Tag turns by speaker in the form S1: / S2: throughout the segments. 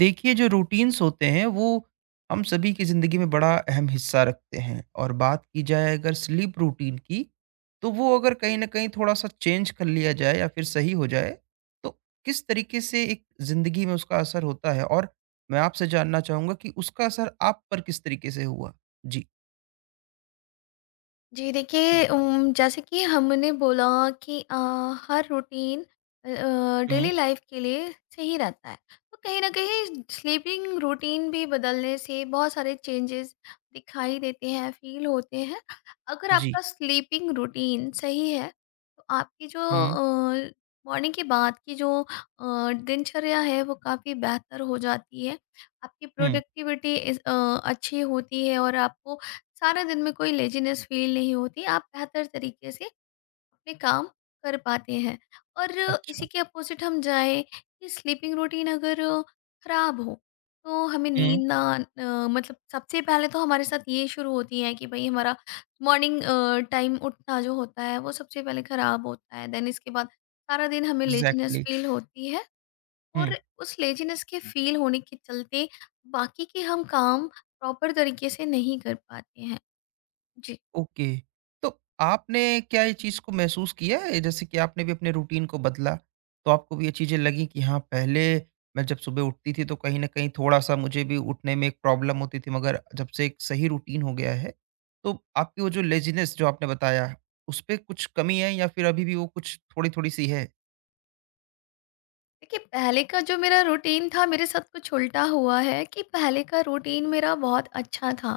S1: देखिए, जो रूटीन्स होते हैं वो हम सभी की ज़िंदगी में बड़ा अहम हिस्सा रखते हैं। और बात की जाए अगर स्लीप रूटीन की, तो वो अगर कहीं ना कहीं थोड़ा सा चेंज कर लिया जाए या फिर सही हो जाए, तो किस तरीके से एक ज़िंदगी में उसका असर होता है। और मैं आपसे जानना चाहूँगा कि उसका असर आप पर किस तरीके से हुआ। जी।
S2: जी देखिए जैसे कि हमने बोला कि हर रूटीन डेली
S1: हम्म।
S2: लाइफ के लिए सही रहता है। तो कहीं ना कहीं स्लीपिंग रूटीन भी बदलने से बहुत सारे चेंजेस दिखाई देते हैं, फील होते हैं। अगर
S1: जी।
S2: आपका स्लीपिंग रूटीन सही है तो आपकी जो
S1: हम्म।
S2: मॉर्निंग के बाद की जो दिनचर्या है वो काफ़ी बेहतर हो जाती है। आपकी
S1: हम्म।
S2: प्रोडक्टिविटी अच्छी होती है और आपको सारा दिन में कोई लेज़ीनेस फ़ील नहीं होती, आप बेहतर तरीके से अपने काम कर पाते हैं। और इसी
S1: अच्छा।
S2: के अपोज़िट हम जाएँ कि स्लीपिंग रूटीन अगर ख़राब हो, तो हमें
S1: हम्म।
S2: नींद ना मतलब सबसे पहले तो हमारे साथ ये शुरू होती है कि भई हमारा मॉर्निंग टाइम उठना जो होता है वो सबसे पहले ख़राब होता है। देन इसके बाद सारा दिन हमें लेज़ीनेस
S1: एग्जैक्टली।
S2: फ़ील होती है
S1: हम्म।
S2: और उस लेज़ीनेस के फ़ील होने के चलते बाकी के हम काम प्रॉपर तरीके से नहीं कर पाते हैं। जी।
S1: ओके। तो आपने, क्या ये चीज़ को महसूस किया है? जैसे कि आपने भी अपने रूटीन को बदला, तो आपको भी ये चीज़ें लगी कि हाँ, पहले मैं जब सुबह उठती थी तो कहीं न कहीं थोड़ा-सा मुझे भी उठने में एक प्रॉब्लम होती थी, मगर जब से एक सही रूटीन हो गया है, तो आपकी वो जो लेज़ीनेस जो आपने बताया, उसपे कुछ कमी है या फिर अभी भी वो कुछ थोड़ी-थोड़ी सी है?
S2: देखिए पहले का जो मेरा रूटीन था, मेरे साथ कुछ उल्टा हुआ है कि पहले का रूटीन मेरा बहुत अच्छा था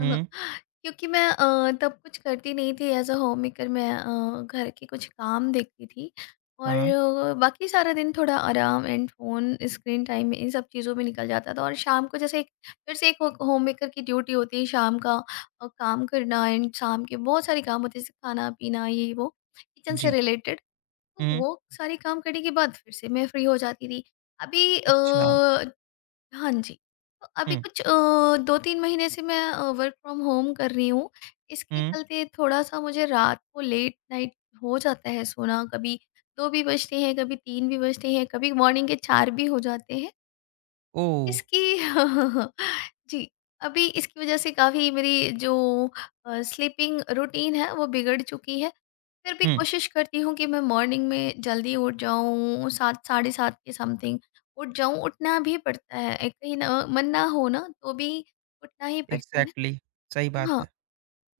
S1: हुँ।
S2: क्योंकि मैं तब कुछ करती नहीं थी। एज अ होम मेकर मैं घर के कुछ काम देखती थी और
S1: हाँ।
S2: बाकी सारा दिन थोड़ा आराम एंड फोन स्क्रीन टाइम इन सब चीज़ों में निकल जाता था। और शाम को जैसे एक फिर से एक होम मेकर की ड्यूटी होती है। शाम का काम करना एंड शाम के बहुत सारे काम होते हैं, जैसे खाना पीना ये वो किचन से
S1: जी।
S2: रिलेटेड। तो
S1: हुँ।
S2: वो सारे काम करने के बाद फिर से मैं फ्री हो जाती थी। अभी
S1: अच्छा।
S2: हाँ जी, तो अभी
S1: हुँ।
S2: कुछ 2-3 महीने से मैं वर्क फ्रॉम होम कर रही हूँ। इसके
S1: हुँ।
S2: चलते थोड़ा-सा मुझे रात को लेट नाइट हो जाता है सोना, कभी 2 भी बजते हैं, कभी 3 भी बजते हैं, कभी मॉर्निंग के 4 भी हो जाते हैं।
S1: ओह!
S2: इसकी जी, अभी इसकी वज़ह से काफ़ी मेरी जो स्लीपिंग रूटीन है वो बिगड़ चुकी है। फिर भी
S1: हुँ।
S2: कोशिश करती हूँ कि मैं मॉर्निंग में जल्दी उठ जाऊँ, 7 साढ़े 7 के समथिंग उठ जाऊँ। उठना भी पड़ता है, एक कहीं ना मन ना हो ना तो भी उठना ही पड़ता है।
S1: एग्ज़ैक्टली, सही बात
S2: हाँ,
S1: है।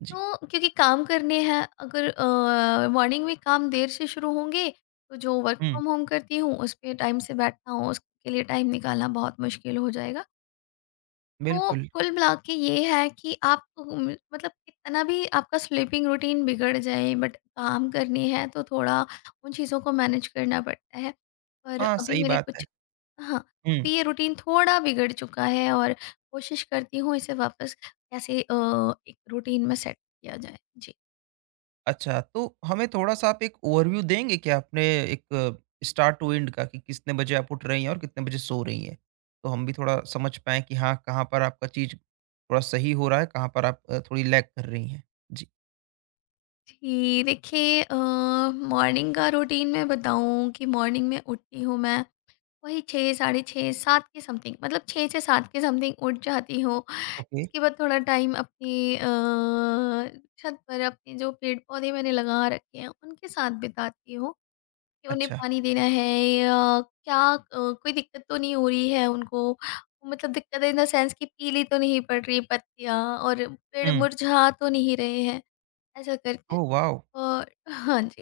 S1: जी।
S2: तो क्योंकि काम करने हैं, अगर मॉर्निंग में काम देर से शुरू होंगे तो जो वर्क
S1: हुँ।
S2: फ्रॉम होम करती हूँ उस पे टाइम से बैठना हो उसके लिए टाइम निकालना बहुत मुश्किल हो जाएगा। तो
S1: बिल्कुल।
S2: कुल मिला के ये है कि आप मतलब कितना भी आपका स्लीपिंग रूटीन बिगड़ जाए बट काम करनी है तो थोड़ा उन चीज़ों को मैनेज करना पड़ता है। पर
S1: हाँ,
S2: अभी
S1: सही
S2: मेरे
S1: बात है।
S2: कुछ हाँ,
S1: हुँ।
S2: अभी ये रूटीन थोड़ा बिगड़ चुका है और कोशिश करती हूँ इसे वापस कैसे एक रूटीन में सेट किया जाए। जी।
S1: अच्छा, तो हमें थोड़ा-सा आप एक ओवरव्यू देंगे क्या अपने, एक स्टार्ट टू एंड का, कि कितने बजे आप उठ रही हैं और कितने बजे सो रही हैं? तो हम भी थोड़ा समझ पाएँ कि हाँ, कहाँ पर आपका चीज़ थोड़ा सही हो रहा है, कहाँ पर आप थोड़ी लैग कर रही हैं? जी।
S2: जी, देखिए मॉर्निंग का रूटीन मैं बताऊँ कि मॉर्निंग में उठती हूँ मैं वही 6 साढ़े 6 7 के समथिंग, मतलब 6 से 7 के समथिंग उठ जाती हूँ। उसके
S1: ओके।
S2: बाद थोड़ा टाइम अपनी छत पर अपने जो पेड़ पौधे मैंने लगा रखे हैं उनके साथ बिताती हूँ, कि उन्हें
S1: अच्छा।
S2: पानी देना है या क्या कोई दिक्कत तो नहीं हो रही है उनको, मतलब दिक्कत इन द सेंस कि पीली तो नहीं पड़ रही पत्तियाँ और पेड़
S1: हुँ।
S2: मुरझा तो नहीं रहे हैं, ऐसा करके।
S1: Oh wow!
S2: और हाँ जी,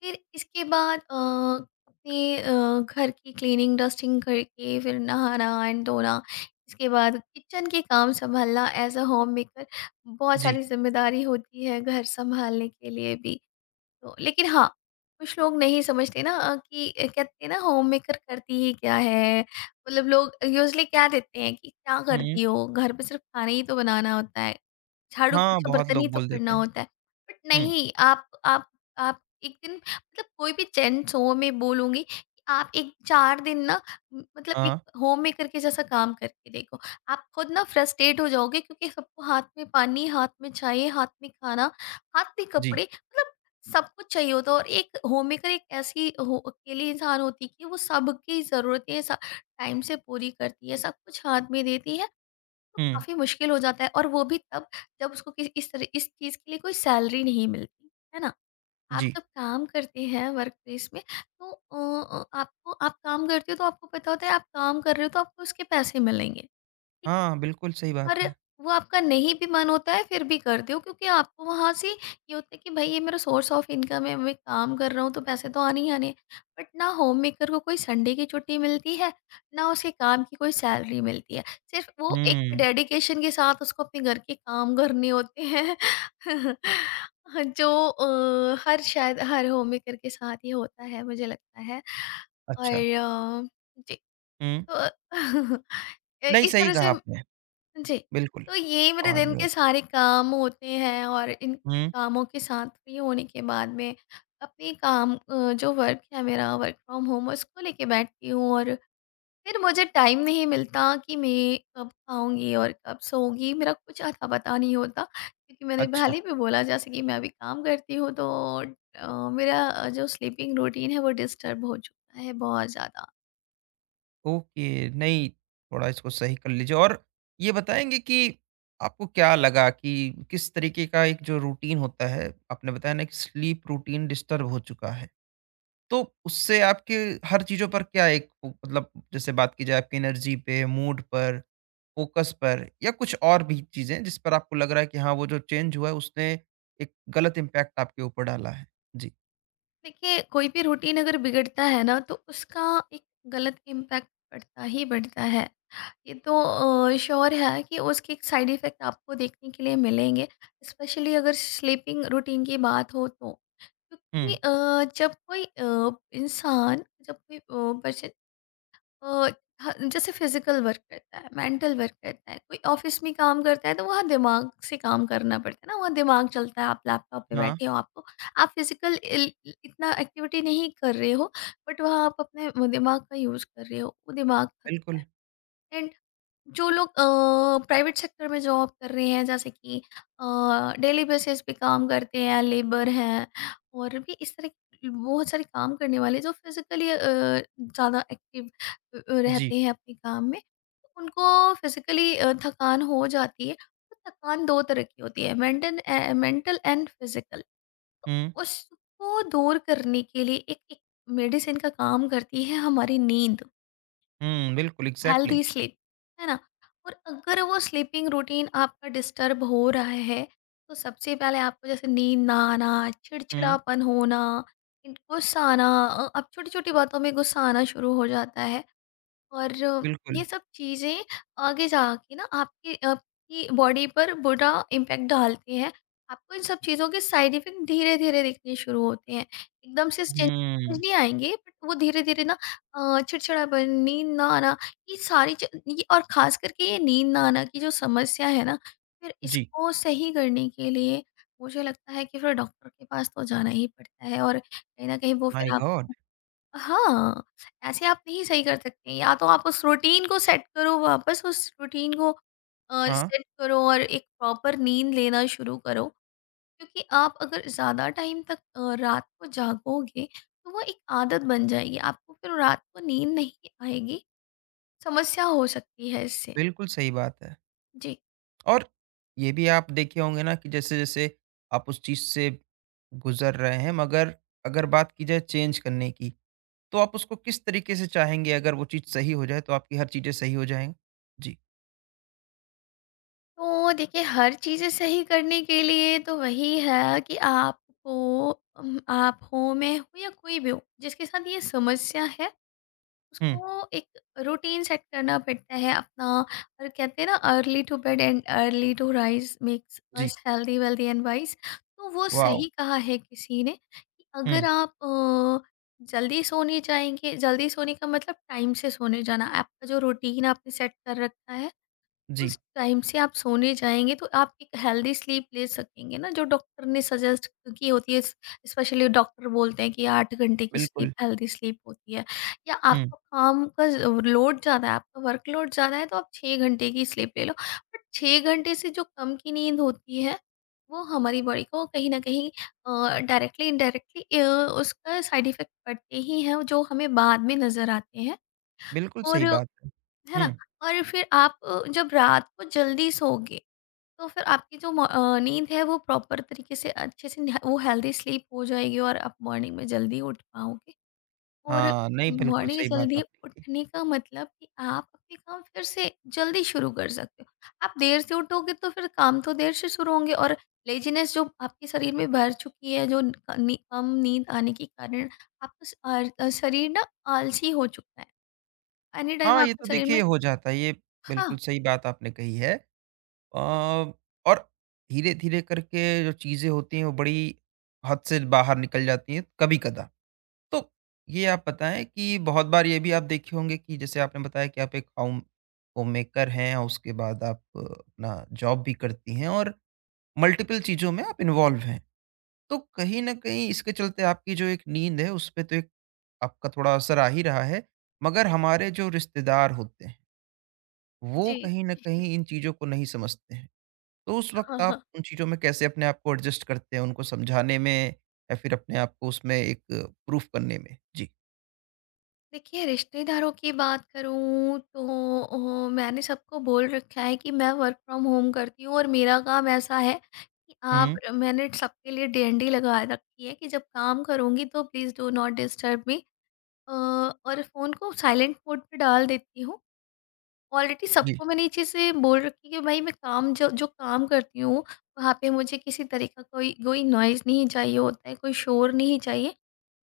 S2: फिर इसके बाद अपने घर की क्लीनिंग डस्टिंग करके फिर नहाना एंड धोना। इसके बाद किचन के काम संभालना। एज अ होम मेकर बहुत
S1: जी।
S2: सारी जिम्मेदारी होती है घर संभालने के लिए भी। तो लेकिन हाँ, कुछ लोग नहीं समझते ना कि कहते हैं ना होम मेकर करती ही क्या है। मतलब लोग यूजली क्या देते हैं कि क्या
S1: हुँ।
S2: करती हो घर पे, सिर्फ खाना ही तो बनाना होता है, झाड़ू
S1: हाँ,
S2: पोछा
S1: बहुत
S2: बर्तन ही
S1: लोग
S2: तो
S1: बोल
S2: करना
S1: देते हैं।
S2: होता है। बट
S1: हुँ।
S2: नहीं, आप आप एक दिन, मतलब कोई भी जेंट्स हो मैं बोलूँगी कि आप एक 4 दिन ना म मतलब एक
S1: हाँ।
S2: होम मेकर के जैसा काम करके देखो। आप खुद ना फ्रस्ट्रेट हो जाओगे क्योंकि सबको हाथ में पानी, हाथ में चाय, हाथ में खाना, हाथ में
S1: जी।
S2: कपड़े, मतलब सब कुछ चाहिए होता है। और एक होम मेकर एक ऐसी हो अकेली इंसान होती है कि वो सबकी ज़रूरतें स टाइम से पूरी करती है, सब कुछ हाथ में देती है। तो
S1: हुँ।
S2: काफ़ी मुश्किल हो जाता है और वो भी तब जब उसको किस इस तरह इस चीज़ के लिए कोई सैलरी नहीं मिलती, है ना? आप
S1: जी।
S2: जब काम करते हैं वर्कप्लेस में तो आपको आप काम करते हो तो आपको पता होता है आप काम कर रहे हो तो आपको उसके पैसे मिलेंगे, ठीक है?
S1: हाँ, बिल्कुल सही बात
S2: और
S1: है।
S2: वो आपका नहीं भी मन होता है फिर भी करते हो क्योंकि आपको वहाँ से ये होता है कि भाई ये मेरा सोर्स ऑफ इनकम है, मैं काम कर रहा हूँ तो पैसे तो आने ही आने हैं। बट ना होम मेकर को कोई संडे की छुट्टी मिलती है, ना उसके काम की कोई सैलरी मिलती है। सिर्फ वो एक
S1: हुँ।
S2: डेडिकेशन के साथ उसको अपने घर के काम करने होते हैं। जो हर शायद हर होम मेकर के साथ ही होता है, मुझे लगता है। और
S1: अच्छा।
S2: जी। तो
S1: हुँ, नहीं
S2: इस
S1: सही
S2: तरह
S1: कहा
S2: से,
S1: आपने।
S2: जी।
S1: बिल्कुल।
S2: तो ये मेरे दिन
S1: और
S2: के सारे काम होते हैं और इन
S1: हुँ।
S2: कामों के साथ फ्री होने के बाद में अपने काम जो वर्क है मेरा वर्क फ्रॉम होम उसको लेके बैठती हूँ। और फिर मुझे टाइम नहीं मिलता कि मैं कब खाऊँगी और कब सोऊँगी, मेरा कुछ अता-पता नहीं होता। क्योंकि मैंने
S1: अच्छा।
S2: पहले भी बोला, जैसे कि मैं अभी काम करती हूँ तो मेरा जो स्लीपिंग रूटीन है वो डिस्टर्ब हो चुका है बहुत ज़्यादा।
S1: ओके, नहीं, थोड़ा इसको सही कर लीजिए, और ये बताएँगे कि आपको क्या लगा, कि किस तरीके का एक जो रूटीन होता है, आपने बताया ना कि स्लीप रूटीन डिस्टर्ब हो चुका है। तो उससे आपके हर चीज़ों पर क्या एक वो- मतलब जैसे बात की जाए आपकी एनर्जी पे, मूड पर, फ़ोकस पर, या कुछ और भी चीज़ें जिस पर आपको लग रहा है कि हाँ, वो जो चेंज हुआ है उसने एक गलत इम्पैक्ट आपके ऊपर डाला है? जी।
S2: देखिए कोई भी रूटीन अगर बिगड़ता है ना तो उसका एक गलत इम्पैक्ट पड़ता ही पड़ता है। ये तो श्योर है कि उसके एक साइड इफ़ेक्ट आपको देखने के लिए मिलेंगे, स्पेशली अगर स्लीपिंग रूटीन की बात हो तो। क्योंकि
S1: हुँ।
S2: जब कोई इंसान, जब कोई पर्सन अ, ह जैसे फिज़िकल वर्क रहता है, मेंटल वर्क रहता है, कोई ऑफ़िस में काम करता है तो वहाँ दिमाग से काम करना पड़ता है ना, वहाँ दिमाग चलता है, आप लैपटॉप पे
S1: हाँ,
S2: बैठे हो, आपको आप फिज़िकल इल इतना एक्टिविटी नहीं कर रहे हो, बट वहाँ आप अपने दिमाग का यूज़ कर रहे हो, वो दिमाग थक
S1: बिल्कुल।
S2: एंड जो लोग प्राइवेट सेक्टर में जॉब कर रहे हैं जैसे कि डेली बेसिस पे काम करते हैं, लेबर हैं और भी इस तरह के बहुत सारे काम करने वाले जो फिजिकली ज़्यादा एक्टिव
S1: जी।
S2: रहते हैं अपने काम में, उनको फिजिकली थकान हो जाती है। तो थकान दो तरह की होती है, मेंटल मेंटल एंड फिजिकल।
S1: हुँ।
S2: उसको दूर करने के लिए एक एक मेडिसिन का काम करती है हमारी नींद,
S1: हुँ, बिल्कुल, एग्ज़ैक्टली।
S2: हेल्दी स्लीप, है ना? और अगर वो स्लीपिंग रूटीन आपका डिस्टर्ब हो रहा है तो सबसे पहले आपको जैसे नींद ना आना,
S1: हुँ।
S2: चिड़चिड़ापन होना, गुस्सा आना, अब छोटी छोटी बातों में गुस्सा आना शुरू हो जाता है। और ये
S1: बिल्कुल।
S2: सब चीज़ें आगे जाके ना आपकी आपकी बॉडी पर बुरा इम्पैक्ट डालती हैं। आपको इन सब चीज़ों के साइड इफ़ेक्ट धीरे-धीरे दिखने शुरू होते हैं। एकदम से चेंज समझ
S1: हुँ।
S2: नहीं आएँगे बट वो धीरे-धीरे ना चिड़चिड़ापन, नींद ना आना, ये सारी च ये और ख़ास करके ये नींद ना आना की जो समस्या है ना, फिर
S1: जी।
S2: इसको सही करने के लिए मुझे लगता है कि फिर डॉक्टर के पास तो जाना ही पड़ता है। और कहीं न कहीं वो
S1: माय
S2: फिर आप
S1: गॉड!
S2: हाँ, ऐसे आप नहीं सही कर सकते। या तो आप उस रूटीन को सेट करो, वापस उस रूटीन को
S1: हाँ।
S2: सेट करो और एक प्रॉपर नींद लेना शुरू करो। क्योंकि आप अगर ज़्यादा टाइम तक रात को जागोगे तो वो एक आदत बन जाएगी। आपको फिर रात को नींद नहीं आएगी, समस्या हो सकती है इससे।
S1: बिल्कुल सही बात है।
S2: जी।
S1: और ये भी आप देखे होंगे ना कि जैसे-जैसे आप उस चीज़ से गुज़र रहे हैं, मगर अगर बात की जाए चेंज करने की, तो आप उसको किस तरीके से चाहेंगे? अगर वो चीज़ सही हो जाए, तो आपकी हर चीज़ें सही हो जाएँ? जी।
S2: तो देखिए हर चीज़ें सही करने के लिए तो वही है कि आपको आप हो, मैं हूँ या कोई भी हो, जिसके साथ ये समस्या है
S1: हुँ।
S2: उसको एक रूटीन सेट करना पड़ता है अपना। और कहते हैं ना, early to bed and early to rise makes
S1: जी।
S2: Us healthy wealthy and wise, तो वो
S1: वॉव!
S2: सही कहा है किसी ने कि अगर
S1: हुँ।
S2: आप जल्दी सोने जाएंगे, जल्दी सोने का मतलब टाइम से सोने जाना, आपका जो रूटीन आपने सेट कर रखा है उस
S1: जी।
S2: टाइम से आप सोने जाएँगे तो आप एक हेल्दी स्लीप ले सकेंगे ना जो डॉक्टर ने सजेस्ट की होती है। स्पेशली डॉक्टर बोलते हैं कि 8 घंटे की स्लीप
S1: बिल्कुल।
S2: हेल्दी स्लीप होती है। या
S1: हुँ।
S2: आपका काम का लोड ज़्यादा है, आपका वर्कलोड ज़्यादा है तो आप 6 घंटे की स्लीप ले लो। बट 6 घंटे से जो कम की नींद होती है, वो हमारी बॉडी को कहीं न कहीं डायरेक्टली इनडायरेक्टली उसका साइड इफेक्ट पड़ते ही हैं, जो हमें बाद में नज़र आते हैं।
S1: बिल्कुल
S2: और
S1: सही बात है।
S2: है ना?
S1: हुँ।
S2: और फिर आप जब रात को जल्दी सोओगे, तो फिर आपकी जो नींद है वो प्रॉपर तरीके से अच्छे से न वो हेल्दी स्लीप हो जाएगी और आप मॉर्निंग में जल्दी उठ पाओगे। और
S1: हाँ, नहीं बिल्कुल
S2: मॉर्निंग
S1: सही बात
S2: जल्दी
S1: आपने कही।
S2: उठने का मतलब कि आप अपने काम फिर से जल्दी शुरू कर सकते हो। आप देर से उठोगे तो फिर काम तो देर से शुरू होंगे और लेज़ीनेस जो आपके शरीर में भर चुकी है, जो क नी कम नींद आने के कारण आपका शरीर ना आलसी हो चुका है। एनी टाइम
S1: हाँ, ये
S2: आपके
S1: तो
S2: शरीर में।
S1: देखिए हो जाता है, ये
S2: हाँ,
S1: बिल्कुल सही बात आपने कही है। अ, और धीरे-धीरे करके जो चीज़ें होती हैं वो बड़ी हद से बाहर निकल जाती हैं कभी-कदा। तो ये आप बताएँ कि बहुत बार ये भी आप देखे होंगे कि जैसे आपने बताया कि आप एक होममेकर हैं, और उसके बाद आप अपना जॉब भी करती हैं, और मल्टीपल चीज़ों में आप इन्वॉल्व हैं। तो कहीं न कहीं इसके चलते आपकी जो एक नींद है उस पे तो एक आपका थोड़ा असर आ ही रहा है, मगर हमारे जो रिश्तेदार होते हैं, वो
S2: जी।
S1: कहीं न कहीं इन चीज़ों को नहीं समझते हैं। तो उस
S2: हाँ,
S1: वक़्त आप
S2: हाँ।
S1: उन चीज़ों में कैसे अपने आप को एडजस्ट करते हैं, उनको समझाने में, या फिर अपने आप को उसमें एक प्रूफ करने में? जी।
S2: देखिए रिश्तेदारों की बात करूँ तो मैंने सबको बोल रखा है कि मैं वर्क फ्रॉम होम करती हूँ और मेरा काम ऐसा है कि आप
S1: हुँ।
S2: मैंने सबके लिए डंडी लगा रखी है कि जब काम करूँगी तो please do not disturb me. और फ़ोन को साइलेंट मोड पे डाल देती हूँ। ऑलरेडी
S1: जी।
S2: सबको मैंने ये चीज़ें बोल रखी है कि भाई मैं काम जो जो काम करती हूँ वहाँ पे मुझे किसी तरह का कोई कोई नॉइज़ नहीं चाहिए होता है, कोई शोर नहीं चाहिए।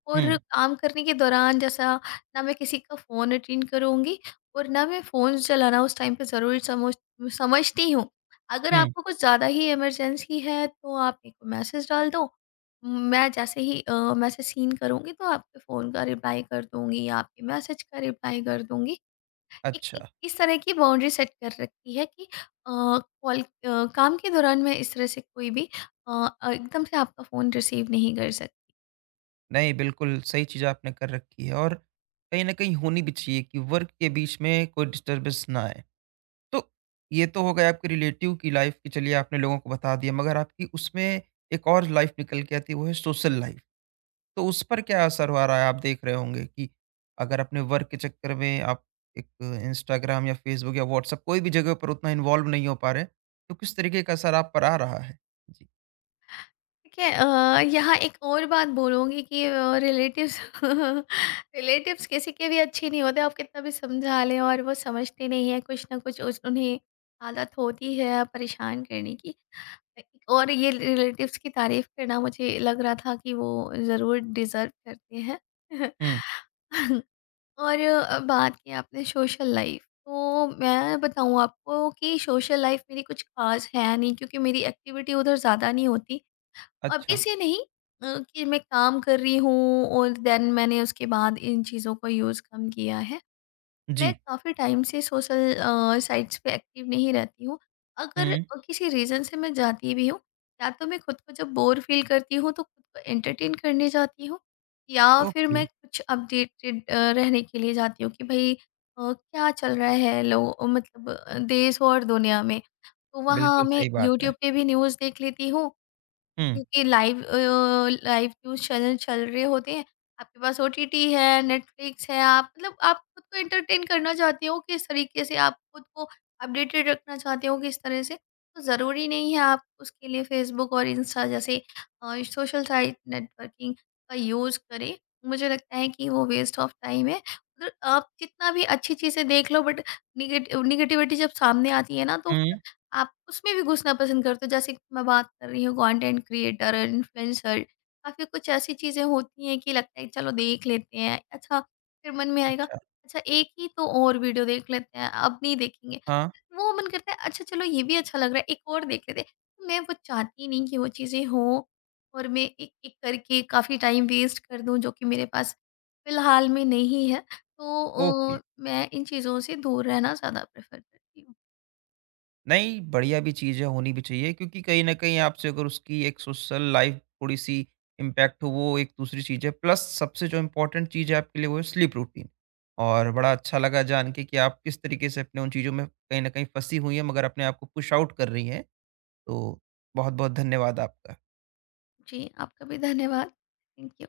S2: और
S1: हुँ।
S2: काम करने के दौरान जैसा ना मैं किसी का फ़ोन अटेंड करूँगी और ना मैं फ़ोन चलाना उस टाइम पे ज़रूरी समझती हूँ। अगर
S1: हुँ।
S2: आपको कुछ ज़्यादा ही इमरजेंसी है तो आप मेरे को मैसेज डाल दो। मैं जैसे ही मैसेज सीन करूँगी तो आपके फ़ोन का रिप्लाई कर दूँगी या आपके मैसेज का रिप्लाई कर दूँगी। एक एक
S1: अच्छा।
S2: इस तरह की बाउंड्री सेट कर रखी है कि कॉल काम के दौरान मैं इस तरह से कोई भी अ, एकदम से आपका फ़ोन रिसीव नहीं कर।
S1: नहीं, बिल्कुल सही चीज़ आपने कर रखी है, और कहीं न कहीं होनी भी चाहिए कि वर्क के बीच में कोई डिस्टर्बेंस ना आए। तो ये तो हो गए आपके रिलेटिव की लाइफ़ की, चलिए आपने लोगों को बता दिया, मगर आपकी उसमें एक और लाइफ़ निकल के आती है, वो है सोशल लाइफ़। तो उस पर क्या असर हो रहा है? आप देख रहे होंगे कि अगर अपने वर्क के चक्कर में आप एक इंस्टाग्राम या फ़ेसबुक या व्हाट्सएप कोई भी जगह पर उतना इन्वॉल्व नहीं हो पा रहे, तो किस तरीके का असर आप पर आ रहा है? जी।
S2: ठीक है, यहाँ एक और बात बोलूँगी कि रिलेटिव्स रिलेटिव्स किसी के भी अच्छे नहीं होते, आप कितना भी समझा लें और वो समझते नहीं है, कुछ ना कुछ उन्हें आदत होती है परेशान करने की। एक और ये रिलेटिव्स की तारीफ करना मुझे लग रहा था कि वो ज़रूर डिज़र्व करते हैं।
S1: हुँ।
S2: और बात की आपने सोशल लाइफ, तो मैं बताऊँ आपको कि सोशल लाइफ मेरी कुछ खास है नहीं क्योंकि मेरी एक्टिविटी उधर ज़्यादा नहीं होती। अभी
S1: अच्छा।
S2: से नहीं अ, कि मैं काम कर रही हूँ और देन मैंने उसके बाद इन चीज़ों का यूज़ कम किया है। मैं
S1: जी।
S2: काफ़ी टाइम से सोशल साइट्स पे एक्टिव नहीं रहती हूँ। अगर
S1: हुँ।
S2: किसी रीज़न से मैं जाती भी हूँ, या तो मैं खुद को जब बोर फ़ील करती हूँ तो खुद को एंटरटेन करने जाती हूँ, या फिर
S1: ओके।
S2: मैं कुछ अपडेटेड रहने के लिए जाती हूँ कि भई क्या चल रहा है लो मतलब देश और दुनिया में। तो वहाँ
S1: बिल्कुल
S2: मैं
S1: सही बात
S2: यूट्यूब
S1: है।
S2: पे भी न्यूज़ देख लेती हूँ
S1: हुँ।
S2: क्योंकि लाइव जो चैनल चल रहे होते हैं, आपके पास ओटीटी है, नेटफ्लिक्स है, आप मतलब आप खुद को एंटरटेन करना चाहते हो, किस तरीके से आप खुद को अपडेटेड रखना चाहते हो किस तरह से, तो ज़रूरी नहीं है आप उसके लिए फेसबुक और इंस्टा जैसे सोशल साइट नेटवर्किंग का यूज़ करें। मुझे लगता है कि वो वेस्ट ऑफ टाइम है। मतलब आप जितना भी अच्छी चीज़ें देख लो बट निगेट नेगेटिविटी जब सामने आती है ना तो
S1: हुँ।
S2: आप उसमें भी घुसना पसंद करते हो। जैसे कि मैं बात कर रही हूँ कंटेंट क्रिएटर, इन्फ्लुएंसर काफ़ी कुछ ऐसी चीज़ें होती हैं कि लगता है चलो देख लेते हैं। अच्छा फिर मन में आएगा
S1: अच्छा।
S2: अच्छा एक ही तो और वीडियो देख लेते हैं, अब नहीं देखेंगे।
S1: हाँ।
S2: वो मन करता है अच्छा चलो ये भी अच्छा लग रहा है एक और देख लेते हैं। तो मैं वो चाहती ही नहीं कि वो चीज़ें हों और मैं एक-एक करके काफ़ी टाइम वेस्ट कर दूँ जो कि मेरे पास फ़िलहाल में नहीं है। तो
S1: ओके।
S2: मैं इन चीज़ों से दूर रहना ज़्यादा प्रेफ़र करती हूँ।
S1: नहीं, बढ़िया भी चीज़ है, होनी भी चाहिए, क्योंकि कहीं न कहीं आपसे अगर उसकी एक सोशल लाइफ़ थोड़ी-सी इम्पैक्ट हो वो एक दूसरी चीज़ है। प्लस सबसे जो इम्पोर्टेंट चीज़ है आपके लिए वो है स्लीप रूटीन। और बड़ा अच्छा लगा जान के कि आप किस तरीके से अपने उन चीज़ों में कहीं न कहीं फँसी हुई हैं मगर अपने आप को पुश आउट कर रही हैं। तो बहुत-बहुत धन्यवाद आपका।
S2: जी, आपका भी धन्यवाद। Thank you.